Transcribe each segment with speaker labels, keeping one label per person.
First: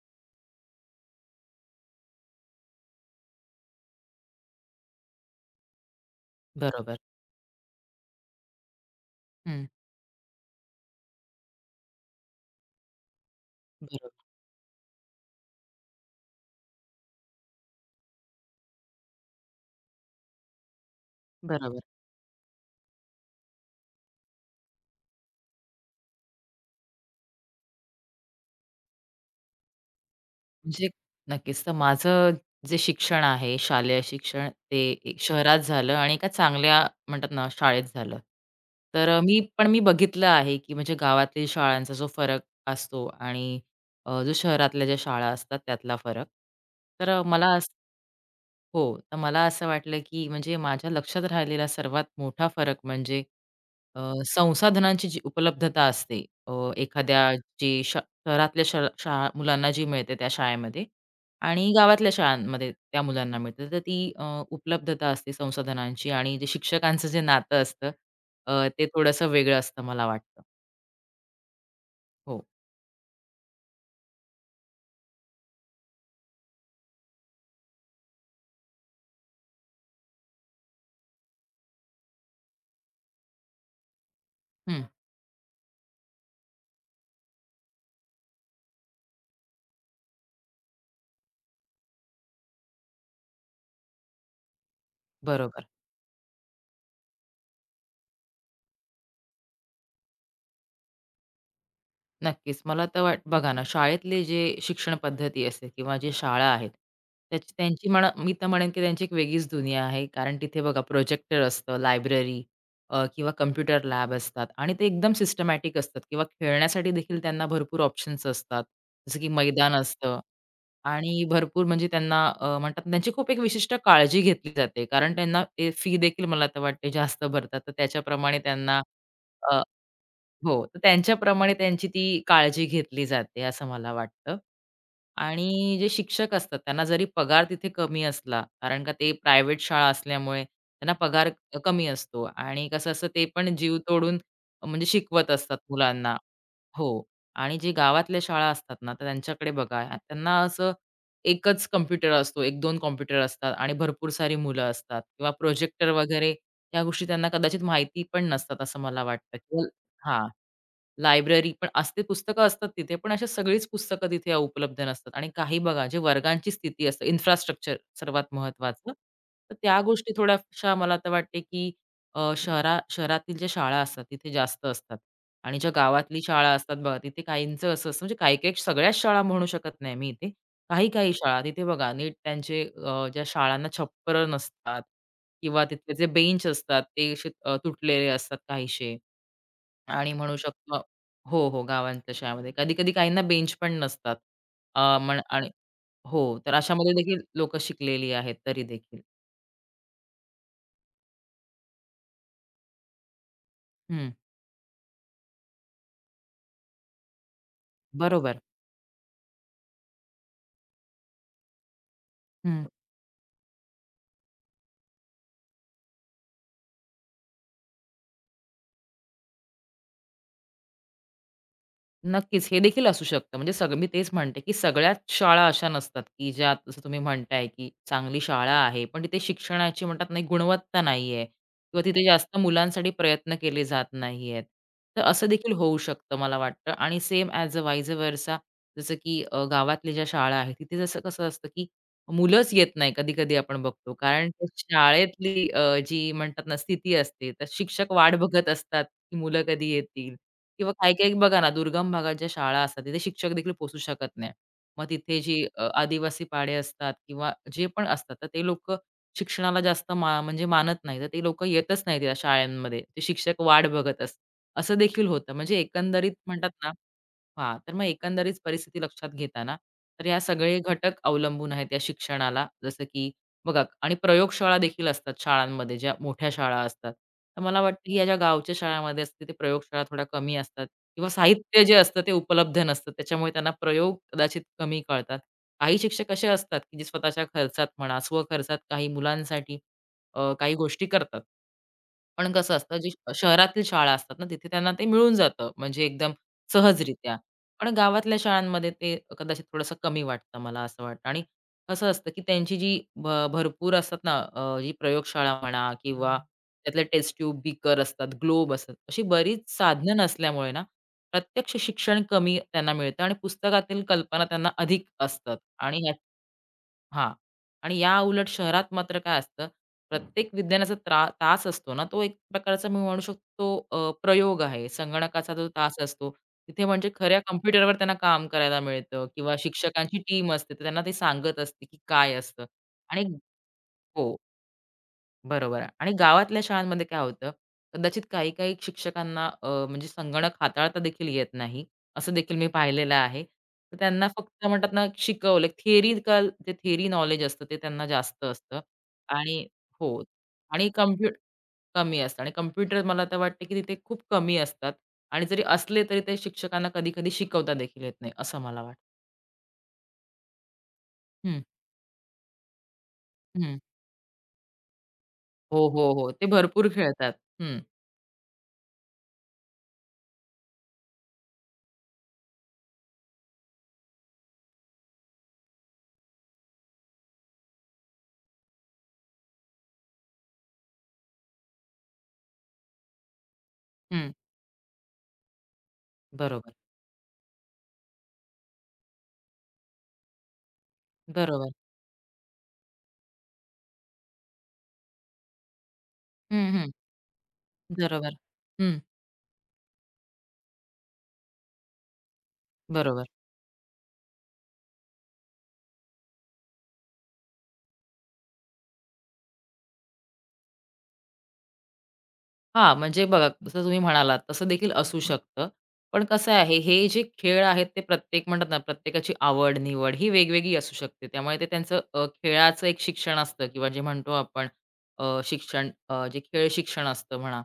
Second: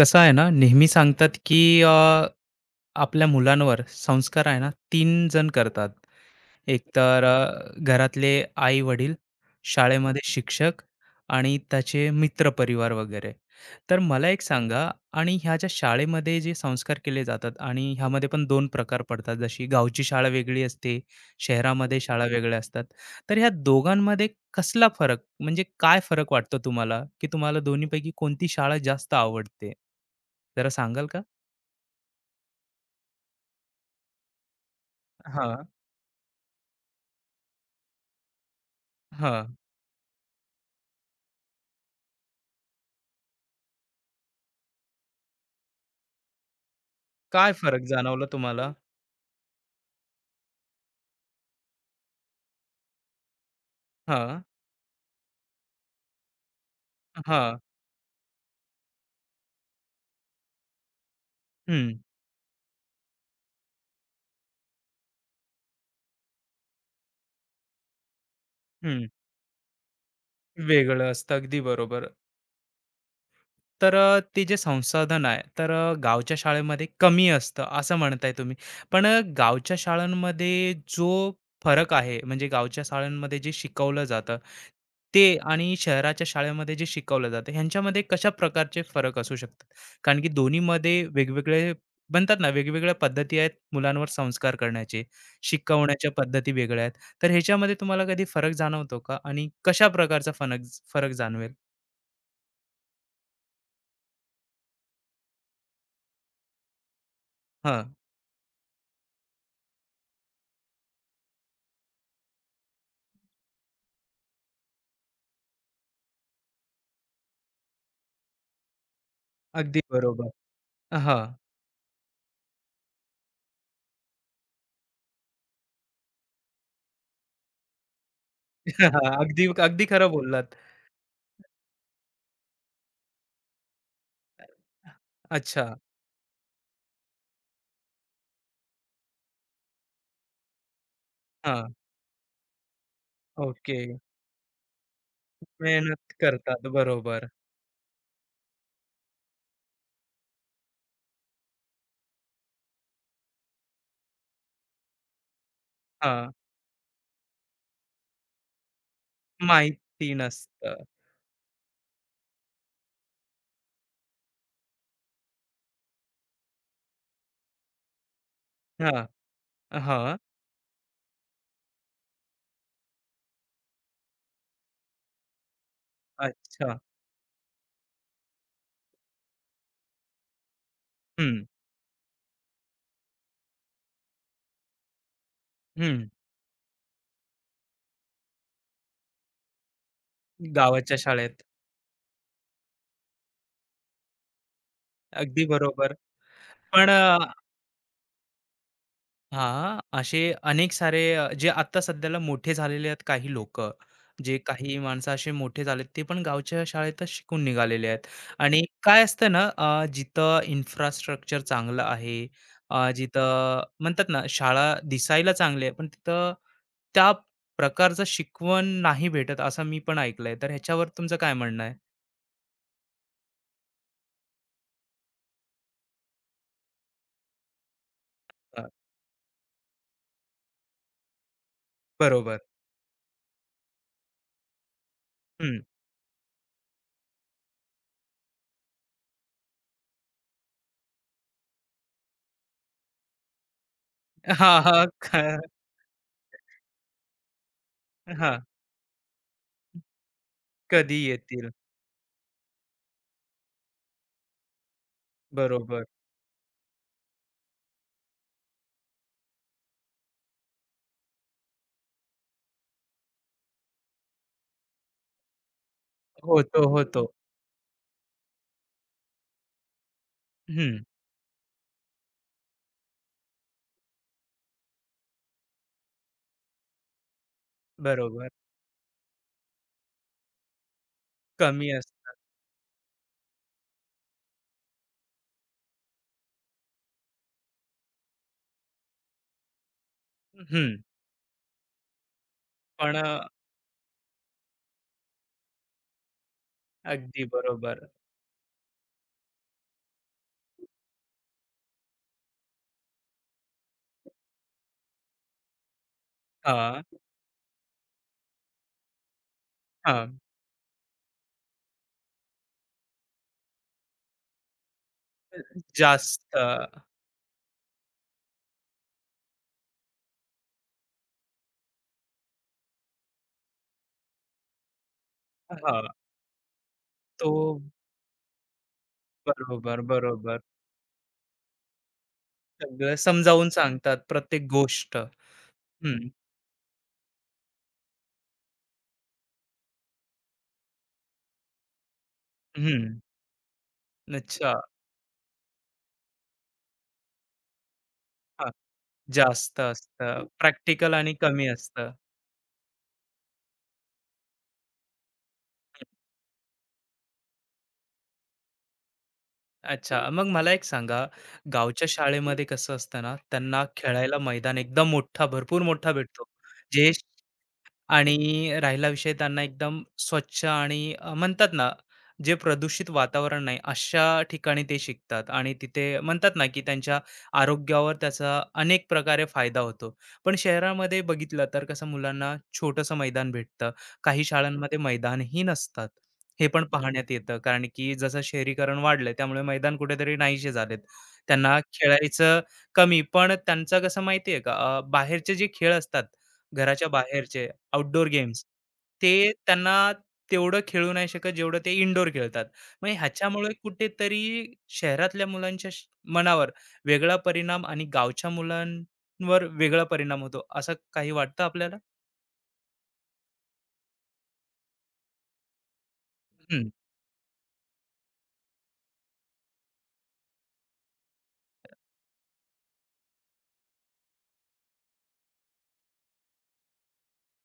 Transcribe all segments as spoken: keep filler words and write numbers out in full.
Speaker 1: कसं आहे ना, नेहमी सांगतात की अ, आपल्या मुलांवर संस्कार आहे ना तीन जण करतात. एक
Speaker 2: बरोबर.
Speaker 1: तर अ, घरातले आई-वडील,
Speaker 2: हं.
Speaker 1: शाळेमध्ये शिक्षक आणि त्याचे मित्र परिवार वगैरे. तर
Speaker 2: बरो
Speaker 1: मला एक सांगा आणि ह्या ज्या शाळेमध्ये जे संस्कार केले जातात आणि ह्यामध्ये पण दोन प्रकार पडतात. जशी गावची शाळा वेगळी असते,
Speaker 2: बरोबर.
Speaker 1: शहरामध्ये शाळा वेगळ्या असतात. तर ह्या दोघांमध्ये कसला फरक म्हणजे काय फरक वाटतो तुम्हाला, की तुम्हाला दोन्हीपैकी कोणती शाळा जास्त आवडते? जरा
Speaker 2: म्हणजे
Speaker 1: सांगाल का?
Speaker 2: नक्कीच. तर माझं जे शिक्षण आहे, शालेय शिक्षण ते एक शहरात
Speaker 1: हां.
Speaker 2: झालं आणि एका चांगल्या म्हणतात ना शाळेत झालं. तर अ, मी
Speaker 1: हां.
Speaker 2: पण मी बघितलं आहे, की म्हणजे गावातील शाळांचा जो फरक असतो आणि अ, जो शहरातल्या ज्या शाळा असतात त्यातला फरक. तर अ, मला
Speaker 1: काय
Speaker 2: असं
Speaker 1: फरक जाणवला तुम्हाला?
Speaker 2: हो. तर मला असं वाटलं, की म्हणजे माझ्या लक्षात राहिलेला सर्वात मोठा फरक म्हणजे अ,
Speaker 1: हां,
Speaker 2: संसाधनांची जी उपलब्धता असते अ, एखाद्या
Speaker 1: हां.
Speaker 2: जी श शहरातल्या श शाळा मुलांना जी मिळते त्या शाळेमध्ये आणि
Speaker 1: हं,
Speaker 2: गावातल्या शाळांमध्ये त्या मुलांना मिळते. तर ती अ, उपलब्धता असते संसाधनांची आणि जे शिक्षकांचं जे नातं असतं, अ, ते
Speaker 1: हं.
Speaker 2: थोडंसं वेगळं असतं मला वाटतं.
Speaker 1: वेगळं असतं. अगदी बरोबर.
Speaker 2: हो.
Speaker 1: तर अ, ते जे संसाधन आहे तर अ, गावच्या शाळेमध्ये कमी असतं असं म्हणताय तुम्ही. पण अ, गावच्या शाळांमध्ये जो फरक आहे म्हणजे गावच्या शाळांमध्ये जे शिकवलं जातं
Speaker 2: हं.
Speaker 1: ते आणि शहराच्या शाळेमध्ये जे शिकवलं जातं ह्यांच्यामध्ये कशा प्रकारचे फरक असू शकतात? कारण की दोन्हीमध्ये वेगवेगळे म्हणतात ना वेगवेगळ्या पद्धती आहेत मुलांवर संस्कार करण्याचे.
Speaker 2: बरोबर.
Speaker 1: शिकवण्याच्या पद्धती वेगळ्या आहेत. तर ह्याच्यामध्ये तुम्हाला कधी फरक जाणवतो का? आणि कशा प्रकारचा फनक फरक जाणवेल?
Speaker 2: नक्कीच. मला तर वाट बघा ना, शाळेतले जे शिक्षण पद्धती असते किंवा जे शाळा आहेत, त्याची त्यांची
Speaker 1: हां.
Speaker 2: म्हणा मी तर म्हणेन की त्यांची एक वेगळीच दुनिया आहे. कारण तिथे बघा प्रोजेक्टर असतं, लायब्ररी, अ, किंवा कॉम्प्युटर लॅब असतात आणि ते एकदम सिस्टमॅटिक असतात किंवा खेळण्यासाठी देखील त्यांना भरपूर ऑप्शन्स असतात. जसं की मैदान
Speaker 1: अगदी
Speaker 2: असतं
Speaker 1: बरोबर. हां.
Speaker 2: आणि भरपूर म्हणजे त्यांना अ, म्हणतात ना, त्यांची खूप एक विशिष्ट काळजी घेतली जाते. कारण त्यांना फी देखील मला तर वाटते जास्त भरतात. तर त्याच्याप्रमाणे त्यांना
Speaker 1: अगदी
Speaker 2: अ,
Speaker 1: अगदी खरं बोललात.
Speaker 2: हो, तर त्यांच्याप्रमाणे त्यांची ती काळजी घेतली जाते असं मला वाटतं.
Speaker 1: अच्छा.
Speaker 2: आणि जे शिक्षक असतात त्यांना जरी पगार तिथे कमी असला, कारण का ते प्रायव्हेट शाळा असल्यामुळे त्यांना पगार
Speaker 1: हां.
Speaker 2: कमी असतो आणि कसं असतं ते पण जीव
Speaker 1: ओके.
Speaker 2: तोडून म्हणजे शिकवत असतात
Speaker 1: मेहनत
Speaker 2: मुलांना.
Speaker 1: करतात.
Speaker 2: हो.
Speaker 1: बरोबर.
Speaker 2: आणि जे गावातल्या शाळा असतात ना, तर त्यांच्याकडे बघा त्यांना असं एकच कॉम्प्युटर असतो, एक-दोन कॉम्प्युटर असतात आणि भरपूर सारी मुलं असतात किंवा प्रोजेक्टर
Speaker 1: हां.
Speaker 2: वगैरे या गोष्टी त्यांना कदाचित माहिती पण नसतात असं मला वाटतं.
Speaker 1: माहिती
Speaker 2: हां.
Speaker 1: नसतं.
Speaker 2: लायब्ररी पण असते, पुस्तकं असतात तिथे, पण अशी सगळीच पुस्तकं तिथे उपलब्ध नसतात आणि काही बघा जे वर्गांची स्थिती असते, इन्फ्रास्ट्रक्चर सर्वात महत्त्वाचं.
Speaker 1: हां.
Speaker 2: तर त्या गोष्टी
Speaker 1: हां.
Speaker 2: थोड्याशा मला तर वाटते, की अ, शहरा शहरातील ज्या शाळा असतात तिथे जास्त असतात आणि ज्या गावातली शाळा असतात
Speaker 1: अच्छा.
Speaker 2: बघा, तिथे काहींचं असं असतं म्हणजे काही-काही सगळ्याच शाळा म्हणू शकत नाही मी इथे. काही-काही शाळा
Speaker 1: हं.
Speaker 2: तिथे बघा नीट त्यांचे, अ, ज्या शाळांना छप्पर नसतात किंवा तिथले जे
Speaker 1: हं.
Speaker 2: बेंच असतात ते असे अ, तुटलेले असतात काहीसे. आणि म्हणू शकतो
Speaker 1: गावाच्या शाळेत.
Speaker 2: हो, हो, गावांच्या शाळेमध्ये. कधी-कधी काहींना बेंच पण नसतात. अ, म्हण
Speaker 1: अगदी
Speaker 2: आणि
Speaker 1: बरोबर.
Speaker 2: हो, तर
Speaker 1: पण
Speaker 2: अशामध्ये देखील लोकं शिकलेली आहेत तरी देखील.
Speaker 1: हां, असे अनेक सारे अ, जे आत्ता सध्याला मोठे झालेले आहेत काही लोकं,
Speaker 2: हं,
Speaker 1: जे काही माणसं असे मोठे झालेत, ते पण गावच्या शाळेतच शिकून निघालेले आहेत.
Speaker 2: बरोबर.
Speaker 1: आणि काय असतं ना, अ, जिथं इन्फ्रास्ट्रक्चर चांगलं आहे,
Speaker 2: हं.
Speaker 1: अ, जिथं म्हणतात ना, शाळा दिसायला चांगली आहे, पण तिथं त्या प्रकारचं शिकवण नाही भेटत, असं मी पण ऐकलंय. तर ह्याच्यावर तुमचं काय म्हणणं आहे?
Speaker 2: नक्कीच, हे देखील असू शकतं. म्हणजे सग मी तेच म्हणते, की सगळ्याच शाळा अशा नसतात, की ज्यात जसं तुम्ही म्हणताय, की चांगली शाळा
Speaker 1: अ,
Speaker 2: आहे, पण तिथे शिक्षणाची म्हणतात नाही गुणवत्ता नाहीये किंवा तिथे जास्त
Speaker 1: बरोबर.
Speaker 2: मुलांसाठी प्रयत्न केले जात नाहीयेत. तर असं देखील
Speaker 1: हं.
Speaker 2: होऊ शकतं मला वाटतं आणि सेम ॲज अ वाईज वर्सा. जसं की अ, गावातल्या ज्या शाळा आहेत, तिथे जसं कसं असतं, की मुलंच येत नाही कधी-कधी आपण बघतो. कारण त्या
Speaker 1: हां, हां. ख
Speaker 2: शाळेतली, अ, जी म्हणतात ना स्थिती असते, तर शिक्षक वाट
Speaker 1: हां,
Speaker 2: बघत असतात, की मुलं कधी येतील किंवा
Speaker 1: कधी
Speaker 2: काही-काही बघा ना,
Speaker 1: येतील.
Speaker 2: दुर्गम भागात ज्या शाळा असतात, तिथे शिक्षक देखील पोहोचू शकत नाही. मग तिथे जी, अ,
Speaker 1: बरोबर.
Speaker 2: आदिवासी पाडे असतात किंवा जे पण असतात, तर ते लोकं शिक्षणाला जास्त मा म्हणजे मानत नाही. तर ते लोकं येतच नाहीत या शाळांमध्ये. ते शिक्षक वाट बघत असतात. असं देखील होतं. म्हणजे एकंदरीत म्हणतात
Speaker 1: होतो,
Speaker 2: ना,
Speaker 1: होतो.
Speaker 2: हां, तर मग एकंदरीत परिस्थिती लक्षात घेताना, तर ह्या सगळे
Speaker 1: हं.
Speaker 2: घटक अवलंबून आहेत या शिक्षणाला. जसं की बघा, आणि प्रयोगशाळा देखील असतात शाळांमध्ये, ज्या मोठ्या शाळा असतात. तर मला वाटतं, की या ज्या
Speaker 1: बरोबर.
Speaker 2: गावच्या शाळांमध्ये असते, ते प्रयोगशाळा थोड्या कमी असतात किंवा साहित्य
Speaker 1: कमी
Speaker 2: जे असतं, ते
Speaker 1: असतात.
Speaker 2: उपलब्ध नसतं. त्याच्यामुळे त्यांना प्रयोग कदाचित कमी कळतात. काही शिक्षक असे असतात, की जे स्वतःच्या खर्चात म्हणा, स्वखर्चात काही मुलांसाठी अ, काही
Speaker 1: हं.
Speaker 2: गोष्टी करतात. पण कसं असतं, जी
Speaker 1: पण अ,
Speaker 2: शहरातील शाळा असतात ना, तिथे त्यांना ते मिळून जातं, म्हणजे एकदम सहजरित्या.
Speaker 1: अगदी
Speaker 2: पण
Speaker 1: बरोबर.
Speaker 2: गावातल्या शाळांमध्ये ते कदाचित थोडंसं कमी वाटतं, मला असं वाटतं. आणि कसं असतं, की त्यांची जी भ भरपूर असतात ना, अ, जी प्रयोगशाळा म्हणा किंवा त्यातले
Speaker 1: हां,
Speaker 2: टेस्ट ट्यूब, बीकर असतात, ग्लोब असतात. अशी बरीच साधनं
Speaker 1: हां.
Speaker 2: नसल्यामुळे ना, प्रत्यक्ष शिक्षण कमी त्यांना मिळतं आणि पुस्तकातील कल्पना त्यांना अधिक असतात आणि
Speaker 1: जास्त
Speaker 2: हां. आणि या उलट शहरात मात्र काय असतं, प्रत्येक विज्ञानाचा त्रा तास असतो ना, तो एक प्रकारचा मी म्हणू शकतो, अ, प्रयोग आहे. संगणकाचा जो तास
Speaker 1: हां.
Speaker 2: असतो, तिथे म्हणजे खऱ्या
Speaker 1: तो
Speaker 2: कॉम्प्युटरवर त्यांना काम करायला मिळतं किंवा
Speaker 1: बरोबर,
Speaker 2: शिक्षकांची टीम
Speaker 1: बरोबर.
Speaker 2: असते, तर त्यांना ते सांगत असते, की काय असतं
Speaker 1: सगळं
Speaker 2: आणि
Speaker 1: समजावून सांगतात
Speaker 2: हो.
Speaker 1: प्रत्येक गोष्ट.
Speaker 2: बरोबर आहे. आणि
Speaker 1: हं,
Speaker 2: गावातल्या शाळांमध्ये काय होतं, कदाचित काही-काही शिक्षकांना, अ, म्हणजे संगणक हाताळता देखील येत नाही, असं देखील मी
Speaker 1: हं.
Speaker 2: पाहिलेलं आहे. तर त्यांना फक्त
Speaker 1: अच्छा.
Speaker 2: म्हणतात ना, शिकवलं थिअरिकल, जे थिअरी नॉलेज असतं ते त्यांना जास्त
Speaker 1: हां.
Speaker 2: असतं आणि
Speaker 1: जास्त
Speaker 2: हो.
Speaker 1: असतं.
Speaker 2: आणि
Speaker 1: प्रॅक्टिकल
Speaker 2: कॉम्प्यु
Speaker 1: आणि कमी असतं.
Speaker 2: कमी असतं आणि कॉम्प्युटर मला तर वाटतं, की तिथे खूप कमी असतात आणि जरी असले तरी ते शिक्षकांना कधी-कधी शिकवता देखील येत नाही, असं मला वाटतं.
Speaker 1: अच्छा. मग मला एक सांगा,
Speaker 2: हं,
Speaker 1: गावच्या शाळेमध्ये कसं असतं ना,
Speaker 2: हं.
Speaker 1: त्यांना खेळायला मैदान एकदम मोठा, भरपूर
Speaker 2: हो, हो,
Speaker 1: मोठा
Speaker 2: हो.
Speaker 1: भेटतो.
Speaker 2: ते भरपूर
Speaker 1: जे
Speaker 2: खेळतात. हं,
Speaker 1: आणि राहिला विषय त्यांना एकदम स्वच्छ आणि अ, म्हणतात ना जे प्रदूषित वातावरण नाही अशा ठिकाणी ते शिकतात आणि तिथे म्हणतात ना की त्यांच्या आरोग्यावर त्याचा अनेक प्रकारे फायदा होतो पण शहरामध्ये बघितलं तर कसं मुलांना छोटंसं मैदान भेटतं
Speaker 2: हं.
Speaker 1: काही शाळांमध्ये मैदानही नसतात हे
Speaker 2: बरोबर,
Speaker 1: पण पाहण्यात येतं कारण की जसं शहरीकरण वाढलंय त्यामुळे मैदान कुठेतरी नाहीसे झालेत
Speaker 2: बरोबर.
Speaker 1: त्यांना खेळायचं कमी पण त्यांचं कसं माहितीये का अ, बाहेरचे जे खेळ असतात
Speaker 2: हं, हं.
Speaker 1: घराच्या बाहेरचे आउटडोअर
Speaker 2: बरोबर.
Speaker 1: गेम्स.
Speaker 2: हं,
Speaker 1: ते त्यांना तेवढं खेळू नाही शकत जेवढं ते इनडोअर खेळतात. मग
Speaker 2: बरोबर.
Speaker 1: ह्याच्यामुळे कुठेतरी शहरातल्या मुलांच्या श मनावर वेगळा परिणाम आणि गावच्या मुलांवर वेगळा परिणाम होतो. असं काही वाटतं आपल्याला?
Speaker 2: हां, म्हणजे बघा जसं तुम्ही म्हणालात तसं देखील असू शकतं. पण कसं आहे,
Speaker 1: हं.
Speaker 2: हे जे खेळ आहेत ते प्रत्येक म्हणतात ना प्रत्येकाची आवड, निवड ही वेगवेगळी असू शकते. त्यामुळे ते त्यांचं, अ, खेळाचं एक शिक्षण असतं किंवा जे म्हणतो आपण, अ, शिक्षण अ, जे खेळ शिक्षण असतं म्हणा,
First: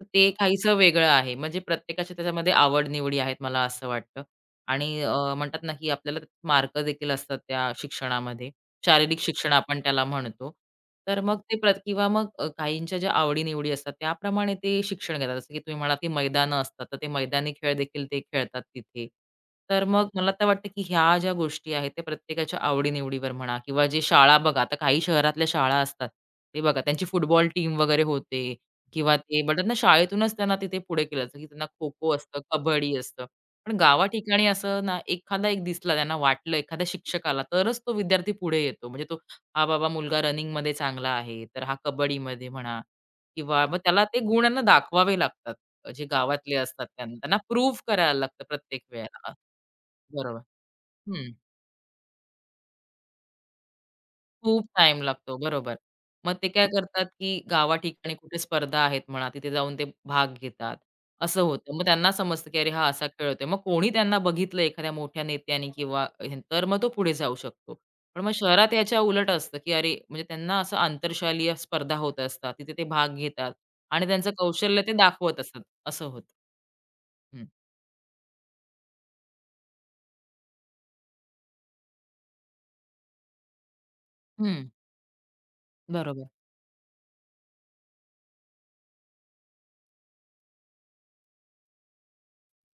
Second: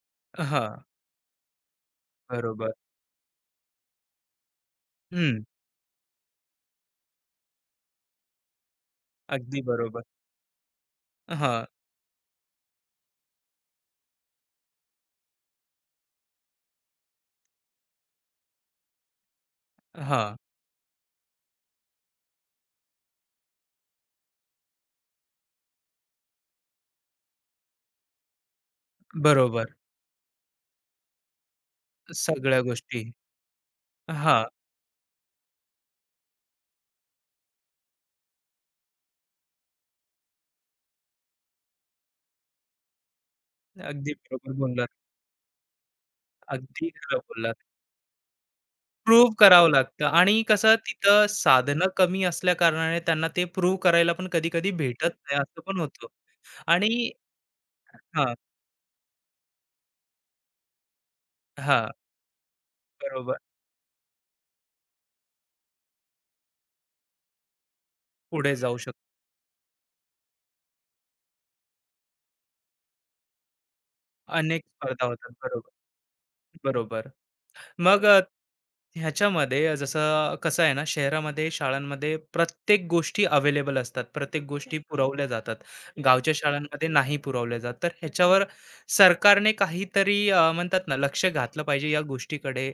Speaker 2: तर ते काहीसं
Speaker 1: हां.
Speaker 2: वेगळं आहे. म्हणजे प्रत्येकाच्या त्याच्यामध्ये
Speaker 1: बरोबर.
Speaker 2: आवड-निवडी आहेत मला असं वाटतं. आणि अ,
Speaker 1: हं.
Speaker 2: म्हणतात ना की आपल्याला मार्क देखील असतात त्या शिक्षणामध्ये. शारीरिक शिक्षण
Speaker 1: अगदी
Speaker 2: आपण
Speaker 1: बरोबर.
Speaker 2: त्याला म्हणतो. तर मग ते
Speaker 1: हां,
Speaker 2: प्रत किंवा मग अ, काहींच्या ज्या आवडी-निवडी असतात त्याप्रमाणे ते शिक्षण घेतात. जसं की तुम्ही म्हणालात की मैदानं असतात, तर ते मैदानी खेळ देखील ते खेळतात तिथे. तर मग मला
Speaker 1: हां.
Speaker 2: तर वाटतं की ह्या ज्या गोष्टी आहेत त्या प्रत्येकाच्या आवडी म्हणा, किंवा जे शाळा बघा, आता काही शहरातल्या शाळा असतात, ते बघा त्यांची फुटबॉल टीम वगैरे होते किंवा ते म्हणतात ना
Speaker 1: बरोबर.
Speaker 2: शाळेतूनच त्यांना तिथे पुढे केलं जातं, की त्यांना खो-खो असतं,
Speaker 1: सगळ्या
Speaker 2: कबड्डी
Speaker 1: गोष्टी.
Speaker 2: असतं. पण गावा
Speaker 1: हां.
Speaker 2: ठिकाणी असं ना, एखादा एक दिसला त्यांना वाटलं, एखाद्या शिक्षकाला तरच तो विद्यार्थी पुढे येतो. म्हणजे तो, हा बाबा मुलगा रनिंगमध्ये चांगला आहे, तर हा कबड्डीमध्ये म्हणा किंवा मग त्याला
Speaker 1: अगदी
Speaker 2: ते गुण
Speaker 1: बरोबर
Speaker 2: यांना
Speaker 1: बोललात.
Speaker 2: दाखवावे लागतात. जे गावातले असतात
Speaker 1: अगदी
Speaker 2: त्यांना,
Speaker 1: खरं
Speaker 2: त्यांना
Speaker 1: बोललात.
Speaker 2: प्रूव्ह करायला लागतं प्रत्येक वेळेला.
Speaker 1: प्रूव्ह करावं लागतं
Speaker 2: बरोबर.
Speaker 1: आणि कसं तिथं
Speaker 2: हं.
Speaker 1: साधनं कमी असल्या कारणाने त्यांना ते प्रूव्ह करायला पण
Speaker 2: खूप
Speaker 1: कधी-कधी
Speaker 2: टाईम
Speaker 1: भेटत
Speaker 2: लागतो,
Speaker 1: नाही, असं
Speaker 2: बरोबर.
Speaker 1: पण होतं
Speaker 2: मग ते काय करतात,
Speaker 1: आणि
Speaker 2: की गावा ठिकाणी
Speaker 1: हां,
Speaker 2: कुठे स्पर्धा आहेत म्हणा, तिथे जाऊन ते भाग घेतात, असं होतं. मग
Speaker 1: हां,
Speaker 2: त्यांना समजतं, की अरे हा असा खेळ
Speaker 1: बरोबर.
Speaker 2: होतोय. मग कोणी त्यांना बघितलं एखाद्या मोठ्या नेत्याने किंवा हे- तर मग तो पुढे जाऊ शकतो. पण मग
Speaker 1: पुढे
Speaker 2: शहरात
Speaker 1: जाऊ शकतो.
Speaker 2: याच्या उलट असतं, की अरे म्हणजे त्यांना असं आंतरशालीय स्पर्धा होत असतात. तिथे ते भाग घेतात आणि त्यांचं
Speaker 1: अनेक
Speaker 2: कौशल्य ते
Speaker 1: स्पर्धा होतात.
Speaker 2: दाखवत असतात,
Speaker 1: बरोबर,
Speaker 2: असं होतं.
Speaker 1: बरोबर.
Speaker 2: हं,
Speaker 1: मग अ, ह्याच्यामध्ये जसं कसं आहे ना शहरामध्ये शाळांमध्ये प्रत्येक गोष्टी अवेलेबल असतात प्रत्येक
Speaker 2: हं,
Speaker 1: गोष्टी पुरवल्या जातात
Speaker 2: बरोबर.
Speaker 1: गावच्या शाळांमध्ये नाही पुरवल्या जात तर ह्याच्यावर सरकारने काहीतरी अ, म्हणतात ना लक्ष घातलं पाहिजे या गोष्टीकडे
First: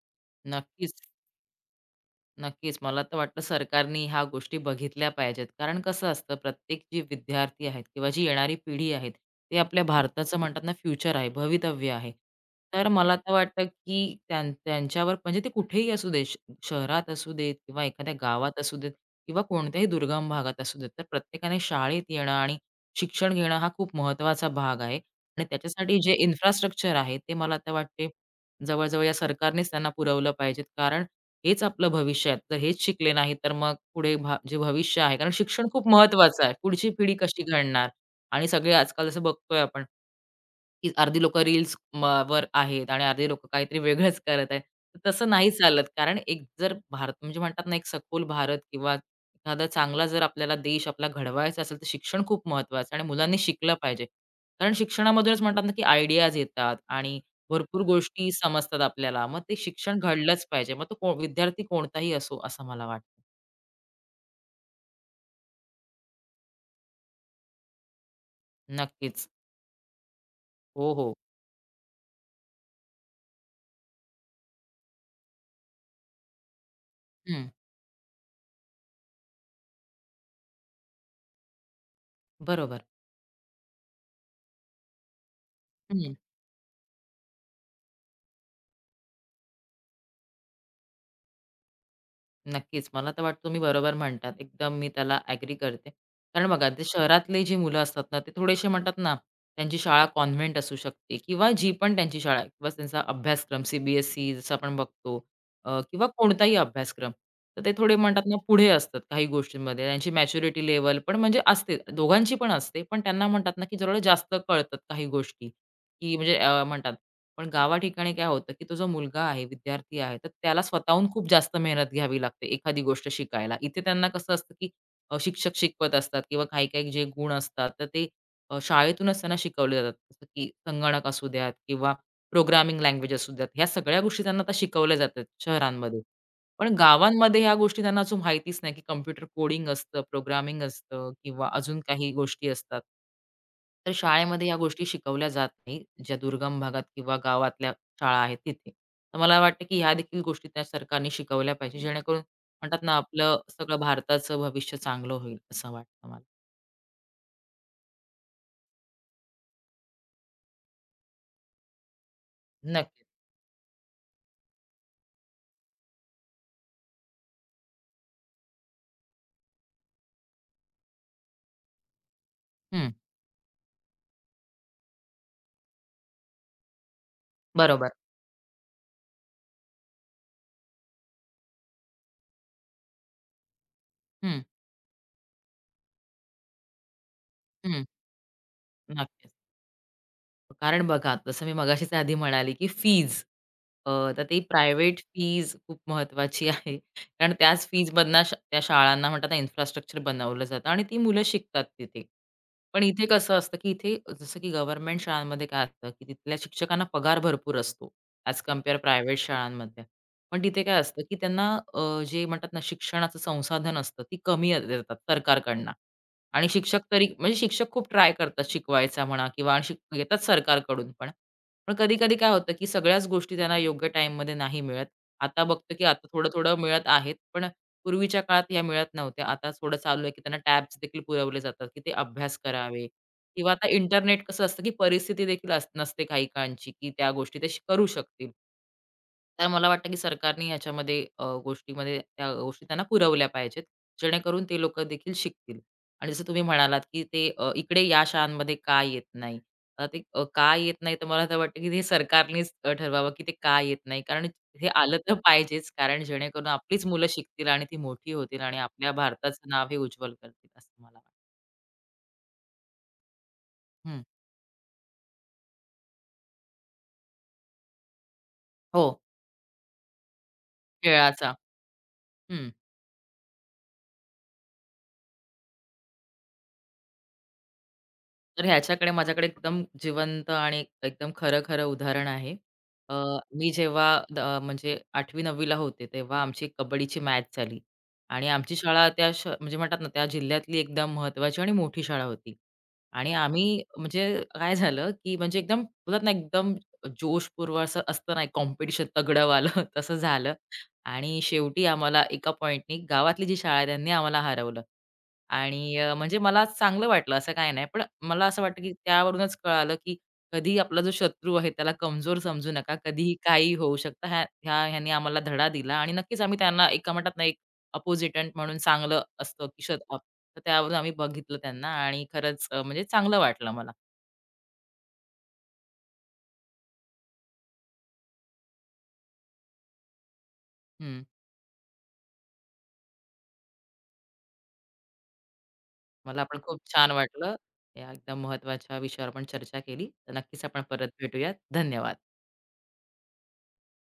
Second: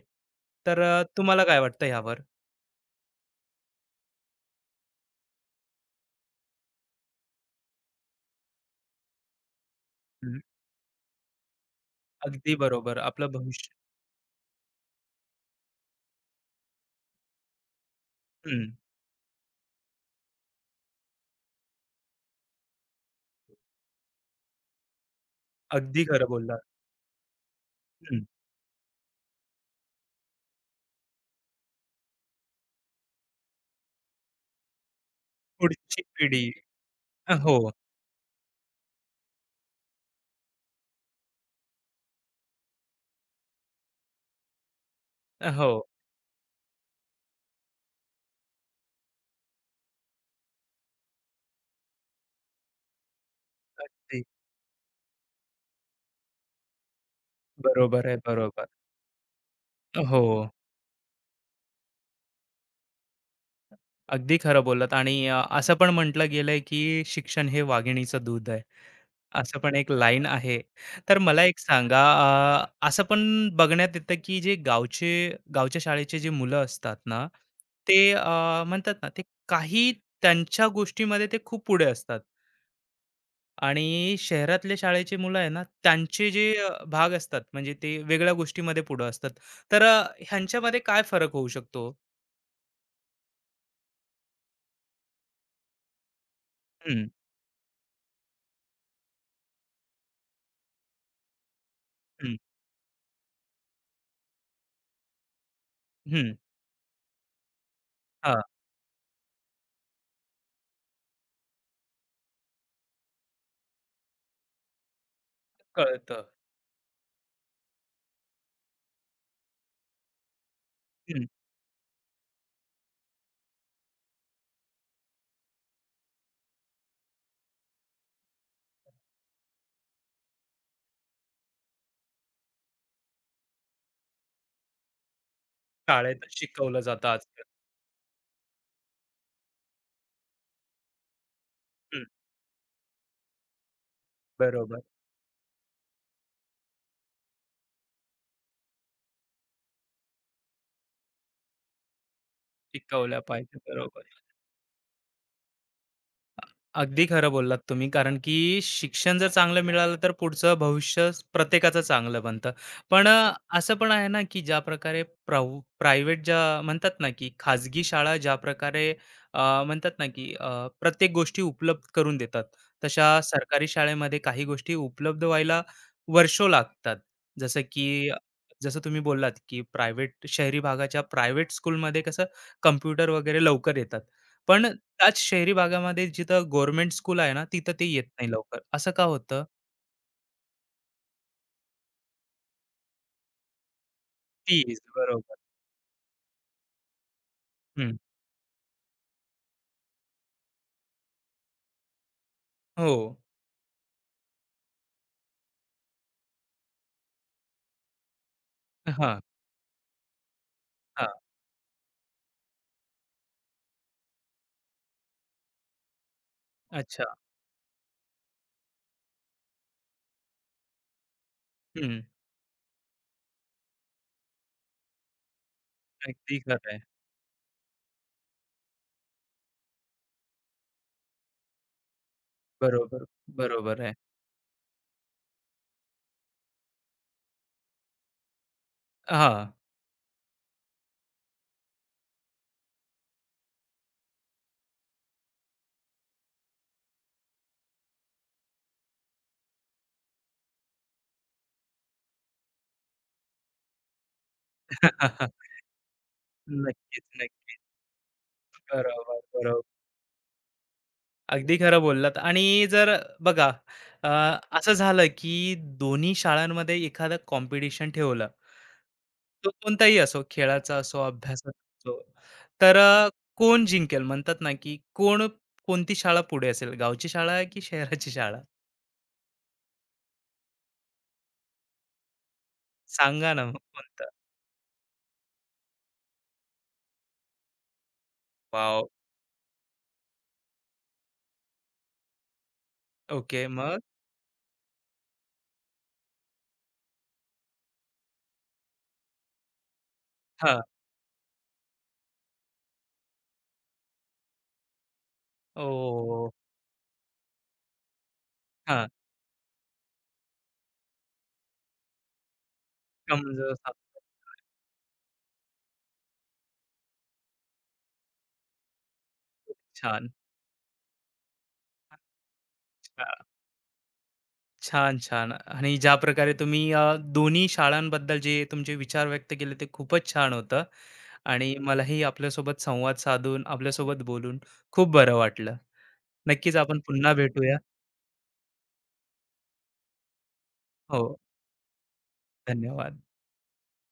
Speaker 1: तर
Speaker 2: नक्कीच.
Speaker 1: अ, तुम्हाला काय वाटतं यावर
Speaker 2: नक्कीच. मला तर वाटतं सरकारनी ह्या गोष्टी बघितल्या पाहिजेत. कारण कसं असतं प्रत्येक जी विद्यार्थी आहेत किंवा जी येणारी पिढी आहेत, ते आपल्या भारताचं
Speaker 1: हम्म.
Speaker 2: म्हणतात ना फ्युचर आहे, भवितव्य आहे.
Speaker 1: अगदी
Speaker 2: तर
Speaker 1: बरोबर
Speaker 2: मला
Speaker 1: आपलं
Speaker 2: तर वाटतं
Speaker 1: भविष्य
Speaker 2: की त्यां त्यांच्यावर म्हणजे, ते कुठेही असू दे, श शहरात असू देत किंवा एखाद्या गावात
Speaker 1: हम्म,
Speaker 2: असू देत किंवा कोणत्याही दुर्गम भागात असू देत. तर प्रत्येकाने शाळेत येणं आणि शिक्षण घेणं हा खूप महत्त्वाचा भाग आहे आणि त्याच्यासाठी
Speaker 1: अगदी
Speaker 2: जे
Speaker 1: खरं बोलला
Speaker 2: इन्फ्रास्ट्रक्चर आहे ते मला तर वाटते जवळ या सरकारनेच त्यांना पुरवलं पाहिजेत. कारण हेच आपलं भविष्य आहे. तर हेच शिकले नाही तर मग पुढे भा जे भविष्य आहे, कारण शिक्षण खूप
Speaker 1: पुढची
Speaker 2: महत्त्वाचं
Speaker 1: पिढी
Speaker 2: आहे. पुढची पिढी कशी
Speaker 1: हो
Speaker 2: घडणार आणि सगळे आजकाल जसं बघतोय आपण, की अर्धी लोकं रील्स वर आहेत आणि अर्धी लोकं काहीतरी वेगळंच करत आहेत. तर तसं नाही
Speaker 1: हो
Speaker 2: चालत. कारण एक जर भारत म्हणजे म्हणतात ना, एक सखोल भारत किंवा एखादा चांगला जर आपल्याला देश आपला घडवायचा असेल, तर शिक्षण खूप महत्त्वाचं आहे आणि मुलांनी शिकलं पाहिजे.
Speaker 1: अगदी
Speaker 2: कारण शिक्षणामधूनच म्हणतात ना, की आयडियाज येतात आणि भरपूर
Speaker 1: बरोबर आहे
Speaker 2: गोष्टी
Speaker 1: बरोबर
Speaker 2: समजतात आपल्याला. मग ते शिक्षण
Speaker 1: हो
Speaker 2: घडलंच पाहिजे. मग तो को विद्यार्थी कोणताही असो, असं मला वाटतं.
Speaker 1: अगदी खरं बोललात आणि अ, असं पण म्हटलं गेलंय, की शिक्षण हे वाघिणीचं दूध आहे.
Speaker 2: नक्कीच.
Speaker 1: असं पण एक लाईन आहे.
Speaker 2: हो, हो.
Speaker 1: तर मला एक सांगा अ, असं पण बघण्यात येतं, की जे गावचे गावच्या शाळेचे जे मुलं असतात ना,
Speaker 2: हं.
Speaker 1: ते अ, म्हणतात ना, ते काही त्यांच्या गोष्टीमध्ये ते खूप पुढे असतात
Speaker 2: बरोबर.
Speaker 1: आणि शहरातले शाळेचे मुलं आहे ना, त्यांचे जे अ, भाग असतात म्हणजे ते वेगळ्या गोष्टीमध्ये पुढे असतात. तर अ, ह्यांच्यामध्ये काय फरक होऊ शकतो?
Speaker 2: नक्कीच. मला तर वाटतं तुम्ही बरोबर म्हणतात. एकदम मी त्याला ॲग्री करते. कारण बघा ते
Speaker 1: हं,
Speaker 2: शहरातली जी मुलं असतात ना, ते थोडेसे म्हणतात ना, त्यांची शाळा कॉन्व्हेंट असू शकते किंवा जी पण त्यांची
Speaker 1: हं,
Speaker 2: शाळा किंवा त्यांचा अभ्यासक्रम सी-बी-एस-ई जसं आपण बघतो, अ, किंवा
Speaker 1: हं.
Speaker 2: कोणताही अभ्यासक्रम. तर ते थोडे म्हणतात ना,
Speaker 1: हां,
Speaker 2: पुढे असतात काही गोष्टींमध्ये. त्यांची मॅच्युरिटी लेव्हल पण म्हणजे असते. दोघांची पण असते. पण त्यांना म्हणतात ना, की जरा जास्त कळतात काही गोष्टी, की
Speaker 1: कळतं.
Speaker 2: म्हणजे अ, म्हणतात पण गावा ठिकाणी काय होतं, की तो जो मुलगा आहे, विद्यार्थी आहे, तर त्याला स्वतःहून खूप जास्त मेहनत घ्यावी लागते एखादी गोष्ट शिकायला. इथे त्यांना कसं असतं, की अ, शिक्षक शिकवत असतात किंवा काही-काही जे गुण असतात, तर ते, अ, शाळेतूनच त्यांना शिकवले जातात. जसं की संगणक असू द्यात किंवा प्रोग्रामिंग लँग्वेज असू द्यात, ह्या सगळ्या गोष्टी त्यांना आता शिकवल्या जातात शहरांमध्ये.
Speaker 1: शाळेत
Speaker 2: पण
Speaker 1: शिकवलं जातं
Speaker 2: गावांमध्ये
Speaker 1: आजकाल.
Speaker 2: ह्या गोष्टी त्यांना अजून माहितीच नाही, की कॉम्प्युटर कोडिंग असतं, प्रोग्रामिंग असतं किंवा अजून
Speaker 1: हं,
Speaker 2: काही गोष्टी असतात. तर शाळेमध्ये ह्या
Speaker 1: बरोबर.
Speaker 2: गोष्टी शिकवल्या जात नाही, ज्या दुर्गम भागात किंवा गावातल्या शाळा आहेत तिथे. तर मला वाटतं, की ह्या देखील गोष्टी त्या सरकारने शिकवल्या पाहिजे, जेणेकरून म्हणतात ना,
Speaker 1: शिकवल्या
Speaker 2: आपलं
Speaker 1: पाहिजे.
Speaker 2: सगळं
Speaker 1: बरोबर.
Speaker 2: भारताचं भविष्य चांगलं होईल, असं वाटतं मला.
Speaker 1: अगदी खरं बोललात तुम्ही. कारण की शिक्षण जर चांगलं मिळालं, तर पुढचं भविष्य स- प्रत्येकाचं चांगलं बनतं.
Speaker 2: नक्कीच.
Speaker 1: पण अ, असं पण आहे ना, की ज्याप्रकारे प्राव प्रायव्हेट ज्या म्हणतात ना, की खाजगी शाळा ज्याप्रकारे अ, म्हणतात ना, की अ, प्रत्येक गोष्टी उपलब्ध करून देतात,
Speaker 2: हं,
Speaker 1: तशा सरकारी शाळेमध्ये काही गोष्टी उपलब्ध व्हायला वर्षो लागतात. जसं
Speaker 2: बरोबर.
Speaker 1: की जसं तुम्ही बोललात, की प्रायव्हेट शहरी भागाच्या प्रायव्हेट स्कूलमध्ये कसं कॉम्प्युटर वगैरे लवकर येतात.
Speaker 2: हं,
Speaker 1: पण त्याच शहरी भागामध्ये जिथं गव्हर्नमेंट स्कूल आहे ना, तिथं
Speaker 2: हं.
Speaker 1: ते येत नाही लवकर. असं का
Speaker 2: नक्कीच.
Speaker 1: होतं?
Speaker 2: कारण बघा, जसं मी मगाशीच आधी म्हणाले, की फीज, अ, तर ती
Speaker 1: फीज
Speaker 2: प्रायव्हेट
Speaker 1: बरोबर.
Speaker 2: फीज खूप महत्त्वाची आहे. कारण त्याच
Speaker 1: हं.
Speaker 2: फीजमधनं श त्या शाळांना म्हणतात ना, इन्फ्रास्ट्रक्चर बनवलं जातं आणि ती मुलं शिकतात तिथे. पण
Speaker 1: हो.
Speaker 2: इथे कसं असतं, की इथे जसं की गव्हर्नमेंट शाळांमध्ये काय असतं, की तिथल्या शिक्षकांना पगार भरपूर असतो ॲज कंपेअर प्रायव्हेट
Speaker 1: हां,
Speaker 2: शाळांमध्ये. पण तिथे काय असतं,
Speaker 1: हां.
Speaker 2: की त्यांना, अ, जे म्हणतात ना, शिक्षणाचं संसाधन असतं, ती कमी देतात सरकारकडनं. आणि शिक्षक तरी
Speaker 1: अच्छा.
Speaker 2: म्हणजे शिक्षक खूप ट्राय करतात शिकवायचा म्हणा किंवा शिक घेतात सरकारकडून पण. पण
Speaker 1: हं.
Speaker 2: कधी-कधी काय होतं, की सगळ्याच गोष्टी त्यांना योग्य टाईममध्ये नाही मिळत. आता बघतो, की आता
Speaker 1: अगदी
Speaker 2: थोडं-थोडं
Speaker 1: खरं आहे.
Speaker 2: मिळत आहेत, पण पूर्वीच्या काळात ह्या मिळत नव्हत्या. आता थोडं चालू आहे, की त्यांना टॅब्स देखील पुरवले जातात, की ते अभ्यास करावे
Speaker 1: बरोबर,
Speaker 2: किंवा आता
Speaker 1: बरोबर आहे.
Speaker 2: इंटरनेट कसं असतं, की परिस्थिती देखील अस नसते काही काळांची, की त्या गोष्टी ते शिक- करू शकतील.
Speaker 1: हां.
Speaker 2: तर मला वाटतं, की सरकारने ह्याच्यामध्ये, अ, गोष्टीमध्ये त्या गोष्टी त्यांना पुरवल्या पाहिजेत, जेणेकरून ते लोकं देखील शिकतील. आणि जसं तुम्ही म्हणालात, की ते, अ, इकडे या शाळांमध्ये का येत नाही? अ, ते अ, का येत नाही, तर मला तर वाटतं, की हे सरकारनेच, अ, ठरवावं, की ते का येत नाही. कारण हे आलं तर पाहिजेच. कारण जेणेकरून आपलीच
Speaker 1: नक्कीच,
Speaker 2: मुलं शिकतील
Speaker 1: नक्कीच.
Speaker 2: आणि ती मोठी होतील आणि आपल्या
Speaker 1: बरोबर,
Speaker 2: भारताचं
Speaker 1: बरोबर.
Speaker 2: नाव हे उज्ज्वल करतील असं मला वाटतं.
Speaker 1: अगदी खरं बोललात आणि जर बघा
Speaker 2: हं.
Speaker 1: अ, असं झालं की दोन्ही शाळांमध्ये एखादं कॉम्पिटिशन ठेवलं
Speaker 2: हो,
Speaker 1: तो कोणताही असो, खेळाचा असो,
Speaker 2: खेळाचा.
Speaker 1: अभ्यासाचा असो.
Speaker 2: हं.
Speaker 1: तर अ, कोण जिंकेल? म्हणतात ना, की कोण कोणती शाळा पुढे असेल? गावची शाळा आहे की शहराची शाळा?
Speaker 2: तर ह्याच्याकडे माझ्याकडे एकदम जिवंत आणि एकदम खरं-खरं उदाहरण आहे. अ,
Speaker 1: सांगा ना
Speaker 2: मी
Speaker 1: मग
Speaker 2: जेव्हा
Speaker 1: कोणतं?
Speaker 2: द म्हणजे आठवी नववी होते, तेव्हा आमची एक कबड्डीची मॅच झाली आणि आमची शाळा
Speaker 1: वॉव!
Speaker 2: त्या श म्हणजे म्हणतात ना, त्या जिल्ह्यातली एकदम महत्त्वाची आणि मोठी शाळा होती. आणि
Speaker 1: ओके.
Speaker 2: आम्ही
Speaker 1: मग?
Speaker 2: म्हणजे काय झालं, की म्हणजे एकदम बोलतात ना, एकदम जोशपूर्व असं असतं ना, कॉम्पिटिशन तगडंवालं तसं झालं
Speaker 1: हां.
Speaker 2: आणि शेवटी आम्हाला एका पॉइंटनी गावातली जी शाळा आहे त्यांनी आम्हाला हरवलं. आणि अ, म्हणजे
Speaker 1: ओह!
Speaker 2: मला चांगलं वाटलं असं काही नाही. पण मला असं वाटतं की
Speaker 1: हां.
Speaker 2: त्यावरूनच कळालं की कधीही आपला जो शत्रू आहे त्याला कमजोर समजू नका. कधीही काहीही
Speaker 1: समजू
Speaker 2: होऊ
Speaker 1: साप.
Speaker 2: शकतं. ह्या ह्या ह्यानी आम्हाला धडा दिला आणि नक्कीच आम्ही त्यांना एका म्हणतात ना, एक अपोजिटंट म्हणून चांगलं असतं की शत अप.
Speaker 1: छान.
Speaker 2: तर त्यावरून आम्ही बघितलं त्यांना आणि खरंच, अ, म्हणजे चांगलं
Speaker 1: छान.
Speaker 2: वाटलं मला.
Speaker 1: छान, छान. आणि ज्या प्रकारे तुम्ही अ, दोन्ही शाळांबद्दल जे तुमचे विचार व्यक्त केले ते खूपच छान होतं
Speaker 2: हं.
Speaker 1: आणि मलाही आपल्यासोबत संवाद साधून, आपल्यासोबत बोलून खूप बरं वाटलं.
Speaker 2: मला पण
Speaker 1: नक्कीच
Speaker 2: खूप
Speaker 1: आपण
Speaker 2: छान
Speaker 1: पुन्हा
Speaker 2: वाटलं.
Speaker 1: भेटूया.
Speaker 2: या एकदम महत्त्वाच्या विषयावर आपण चर्चा केली. तर नक्कीच आपण परत
Speaker 1: हो.
Speaker 2: भेटूयात. धन्यवाद.
Speaker 1: धन्यवाद.